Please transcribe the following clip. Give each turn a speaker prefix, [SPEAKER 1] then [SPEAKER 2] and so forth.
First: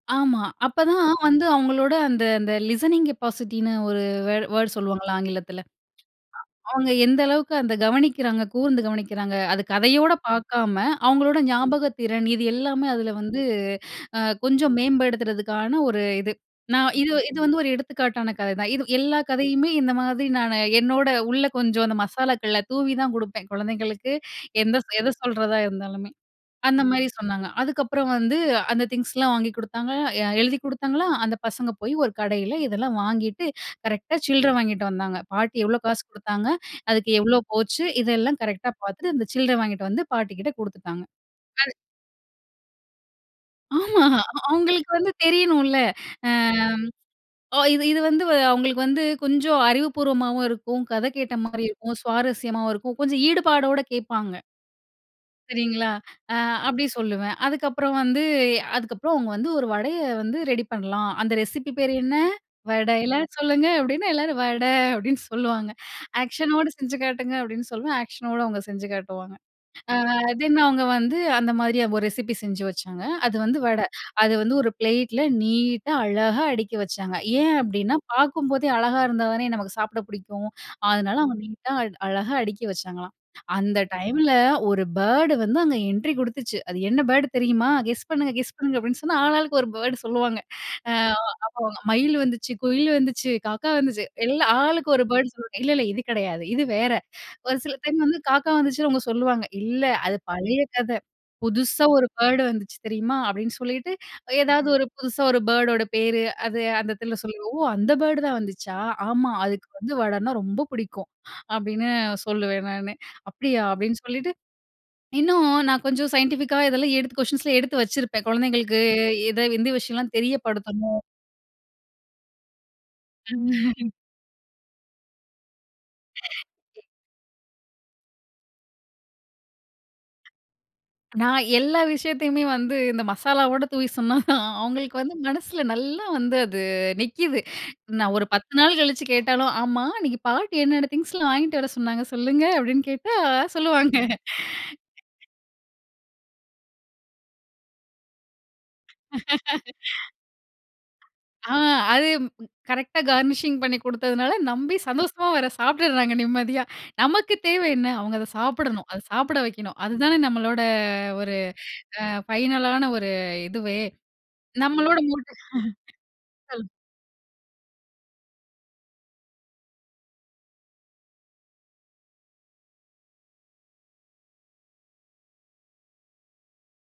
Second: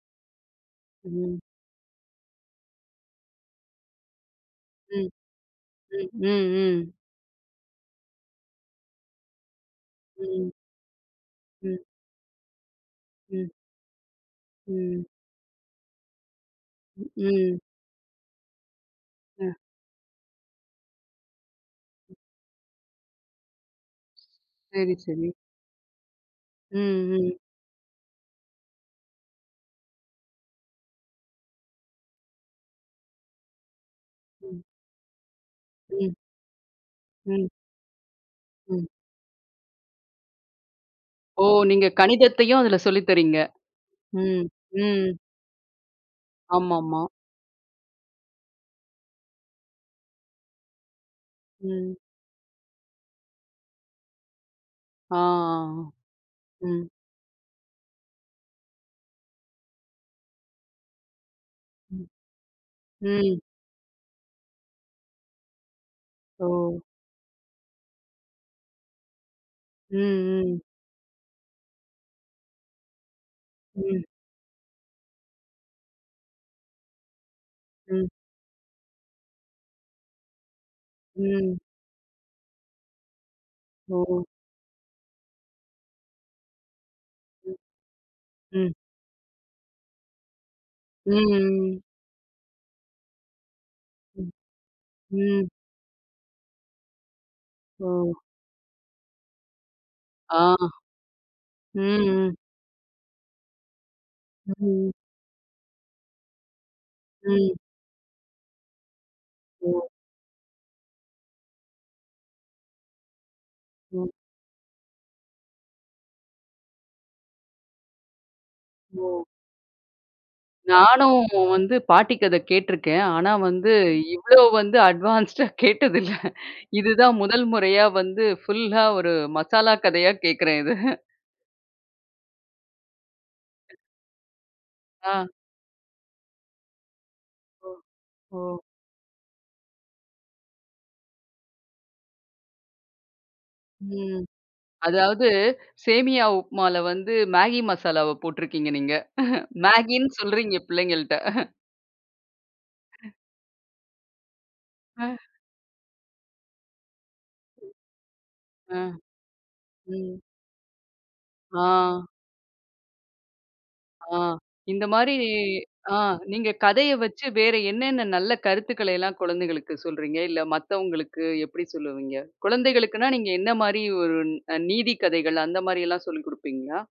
[SPEAKER 1] ஆமா. அப்போ தான்
[SPEAKER 2] ம்.
[SPEAKER 1] வந்து அவங்களோட அந்த அந்த லிசனிங் கெப்பாசிட்டின்னு ஒரு வேர்ட் வேர்ட்
[SPEAKER 2] ம்.
[SPEAKER 1] சொல்லுவாங்கல ஆங்கிலத்துல.
[SPEAKER 2] ம், ம், ம்.
[SPEAKER 1] அவங்க எந்த அளவுக்கு அந்த கவனிக்கிறாங்க, கூர்ந்து கவனிக்கிறாங்க! அது கதையோட
[SPEAKER 2] ம்.
[SPEAKER 1] பாக்காம, அவங்களோட
[SPEAKER 2] ம்.
[SPEAKER 1] ஞாபகத்திறன், இது எல்லாமே அதுல வந்து
[SPEAKER 2] ம்.
[SPEAKER 1] அ கொஞ்சம்
[SPEAKER 2] ம்.
[SPEAKER 1] மேம்படுத்துறதுக்கான ஒரு இது. நான் இது இது வந்து
[SPEAKER 2] ம்.
[SPEAKER 1] ஒரு எடுத்துக்காட்டான கதைதான். இது எல்லா கதையுமே, இந்த மாதிரி நானு என்னோட உள்ள கொஞ்சம் அந்த மசாலாக்களை தூவிதான் குடுப்பேன், குழந்தைங்களுக்கு. எந்த
[SPEAKER 2] சரி,
[SPEAKER 1] எத
[SPEAKER 2] சரி.
[SPEAKER 1] சொல்றதா இருந்தாலுமே. அந்த மாரி
[SPEAKER 2] ம், ம்.
[SPEAKER 1] சொன்னாங்க. அதுக்கப்புறம் வந்து, அந்த திங்ஸ்லாம் வாங்கி குடுத்தாங்க, எ எழுதி குடுத்தாங்களா! அந்த பசங்க போயி ஒரு கடையில இதெல்லாம் வாங்கிட்டு, கரெக்ட்டா சில்ற
[SPEAKER 2] ம்.
[SPEAKER 1] வாங்கிட்டு வந்தாங்க. பாட்டி எவ்ளோ காசு
[SPEAKER 2] ம்.
[SPEAKER 1] குடுத்தாங்க? அதுக்கு எவ்ளோ
[SPEAKER 2] ம்.
[SPEAKER 1] போச்சு? இதெல்லாம் கரெக்ட்டா
[SPEAKER 2] ம்.
[SPEAKER 1] பாத்துட்டு, அந்த சில்லறை வாங்கிட்டு வந்து பாட்டி கிட்ட குடுத்துட்டாங்க.
[SPEAKER 2] ஓ,
[SPEAKER 1] அது
[SPEAKER 2] நீங்க கணிதத்தையும், அதுல சொல்லி தர்றீங்க.
[SPEAKER 1] ஆமா,
[SPEAKER 2] ம்,
[SPEAKER 1] அவுங்களுக்கு
[SPEAKER 2] ம்.
[SPEAKER 1] வந்து தெரியணும்ல! ஆ
[SPEAKER 2] ஆமாமா.
[SPEAKER 1] ஓ இது இது வந்து, அவுங்களுக்கு வந்து, கொஞ்சம் அறிவுபூர்வமாவும் இருக்கும், கதை கேட்ட மாரி
[SPEAKER 2] ம்.
[SPEAKER 1] இருக்கும், சுவாரஸ்யமாவும் இருக்கும், கொஞ்சம் ஈடுபாடோட கேப்பாங்க.
[SPEAKER 2] ஆ,
[SPEAKER 1] சரிங்களா!
[SPEAKER 2] அ.
[SPEAKER 1] அ, அப்பிடி
[SPEAKER 2] ம்.
[SPEAKER 1] சொல்லுவேன். அதுக்கப்புறம் வந்து அதுக்கப்புறம் அவங்க வந்து ஒரு வடையை வந்து ரெடி பண்ணலாம். அந்த ரெசிபி பேரு என்ன? "வடை" எல்லாரும்
[SPEAKER 2] ம்.
[SPEAKER 1] சொல்லுங்க அப்படின்னா, எல்லாரும் "வடை" அப்படின்னு சொல்லுவாங்க." ஆக்ஷனோடு
[SPEAKER 2] ஓ.
[SPEAKER 1] செஞ்சு காட்டுங்க." அப்படின்னு சொல்லுவேன். ஆக்ஷனோட அவங்க செஞ்சு காட்டுவாங்க. அ
[SPEAKER 2] ம்,
[SPEAKER 1] தென்,
[SPEAKER 2] ம்.
[SPEAKER 1] அவுங்க வந்து அந்த மாரி ஒரு ரெசிபி செஞ்சு வச்சாங்க. அது வந்து வடை.
[SPEAKER 2] ம்.
[SPEAKER 1] அது வந்து ஒரு ப்ளேட்ல நீட்டா, அழகா அடுக்கி வச்சாங்க. ஏன் அப்படின்னா
[SPEAKER 2] ம்.
[SPEAKER 1] பாக்கும்போதே அழகா இருந்தா தானே நமக்கு சாப்பிட பிடிக்கும். அதனால, அவங்க
[SPEAKER 2] ம்.
[SPEAKER 1] நீட்டா அ அழகா அடிக்கி வச்சாங்களாம். அந்த
[SPEAKER 2] ஓ.
[SPEAKER 1] டைம்ல, ஒரு பர்ட் வந்து அங்கே என்ட்ரி கொடுத்துச்சு. அது என்ன பர்ட்
[SPEAKER 2] ம்,
[SPEAKER 1] தெரியுமா? கெஸ் பண்ணுங்க! கெஸ்
[SPEAKER 2] ம்.
[SPEAKER 1] பண்ணுங்க! அப்படின்னு சொன்னா, ஆள் ஆளுக்கு ஒரு பர்ட்ட சொல்லுவாங்க. [unintelligible] அ
[SPEAKER 2] ம்,
[SPEAKER 1] அப்போ
[SPEAKER 2] ம்.
[SPEAKER 1] மயில் வந்துச்சு, குயில் வந்துச்சு, காக்கா வந்துச்சு.
[SPEAKER 2] ம்,
[SPEAKER 1] எல்லா ஆளுக்கு ஒரு பர்ட்ட
[SPEAKER 2] ம்.
[SPEAKER 1] சொல்ல, "இல்லல்ல. இது கிடையாது. இது வேற." ஒரு சில டைம் வந்து
[SPEAKER 2] ஓ.
[SPEAKER 1] காக்கா வந்துச்சுன்னு அவங்க சொல்லுவாங்க. "இல்ல. அது
[SPEAKER 2] ஆ.
[SPEAKER 1] பழைய கதை.
[SPEAKER 2] ம்,
[SPEAKER 1] புதுசா ஒரு
[SPEAKER 2] ம்.
[SPEAKER 1] பர்ட் வந்துச்சு தெரியுமா?" அப்படின்னு சொல்லிட்டு, ஏதாவது ஒரு
[SPEAKER 2] ம்.
[SPEAKER 1] புதுசா ஒரு பர்ட்டோட பேரு, அது அந்த இடத்துல
[SPEAKER 2] ம்.
[SPEAKER 1] சொல்லுவோ, "அந்த பர்ட் தான் வந்துச்சா! ஆமா. அதுக்கு
[SPEAKER 2] ஓ.
[SPEAKER 1] வந்து வடனா ரொம்ப பிடிக்கும்." அப்படின்னு சொல்லுவேன் நானு. "அப்படியா?" அப்படின்னு
[SPEAKER 2] ம்.
[SPEAKER 1] சொல்லிட்டு. இன்னும் நான் கொஞ்சம் சைன்டிஃபிக்கா இதெல்லாம் எடுத்து குயஸ்ஷன்ஸ்ல எடுத்து வச்சிருப்பேன், குழந்தைங்களுக்கு
[SPEAKER 2] ஓ!
[SPEAKER 1] எத, எந்த விஷயம்லாம் தெரியப்படுத்தணும்!
[SPEAKER 2] நானும் வந்து பாட்டி கதை கேட்டுருக்கேன். ஆனா வந்து, இவ்ளோ வந்து அட்வான்ஸ்டா கேட்டதில்ல. இதுதான் முதல் முறையா வந்து ஃபுல்லா ஒரு மசாலா கதையா கேக்குறேன் இத.
[SPEAKER 1] நான் எல்லா விஷயத்தையுமே வந்து இந்த மசாலாவோட தூவி சொன்னாதான், அவுங்களுக்கு வந்து
[SPEAKER 2] ஆ.
[SPEAKER 1] மனசுல நல்லா வந்து அது நிக்கிது.
[SPEAKER 2] ஓ.
[SPEAKER 1] நான் ஒரு
[SPEAKER 2] ஓ.
[SPEAKER 1] 10 நாள் கழிச்சு கேட்டாலும், "ஆமா, அன்னைக்கு பாட்டி என்னென்ன திங்ஸ்லாம் வாங்கிட்டு வர சொன்னாங்க சொல்லுங்க?" அப்படின்னு கேட்டா சொல்லுவாங்க.
[SPEAKER 2] ம். அதாவது, சேமியா உப்மால வந்து மேகி மசாலாவ போட்டுருக்கீங்க நீங்க. மேகின்னு சொல்றீங்க பிள்ளைங்கள்ட்ட.
[SPEAKER 1] ஆ அது, கரெக்ட்டா கார்னிஷிங் பண்ணி கொடுத்ததுனால நம்பி
[SPEAKER 2] அ.
[SPEAKER 1] சந்தோஷமா வேற சாப்பிட்டுறாங்க நிம்மதியா. நமக்கு தேவ என்ன? அவுங்க அதை
[SPEAKER 2] அ.
[SPEAKER 1] சாப்பிடணும். அதை சாப்பிட வைக்கணும். அதுதானே
[SPEAKER 2] ம்.
[SPEAKER 1] நம்மளோட ஒரு
[SPEAKER 2] ஆ.
[SPEAKER 1] அ ஃபைனலான ஒரு இதுவே.
[SPEAKER 2] ஆ, இந்த
[SPEAKER 1] நம்மளோட
[SPEAKER 2] மாரி
[SPEAKER 1] மூட்
[SPEAKER 2] ஆ நீங்க
[SPEAKER 1] சொல்லுங்
[SPEAKER 2] கதைய வச்சு வேற என்னென்ன நல்ல கருத்துக்களை எல்லாம் குழந்தைகளுக்கு சொல்றீங்க? இல்ல மத்தவங்களுக்கு எப்படி சொல்லுவீங்க? குழந்தைகளுக்குனா நீங்க என்ன மாரி ஒரு நீதிக் கதைகள், அந்த மாரி எல்லாம் சொல்லிக் கொடுப்பீங்களா?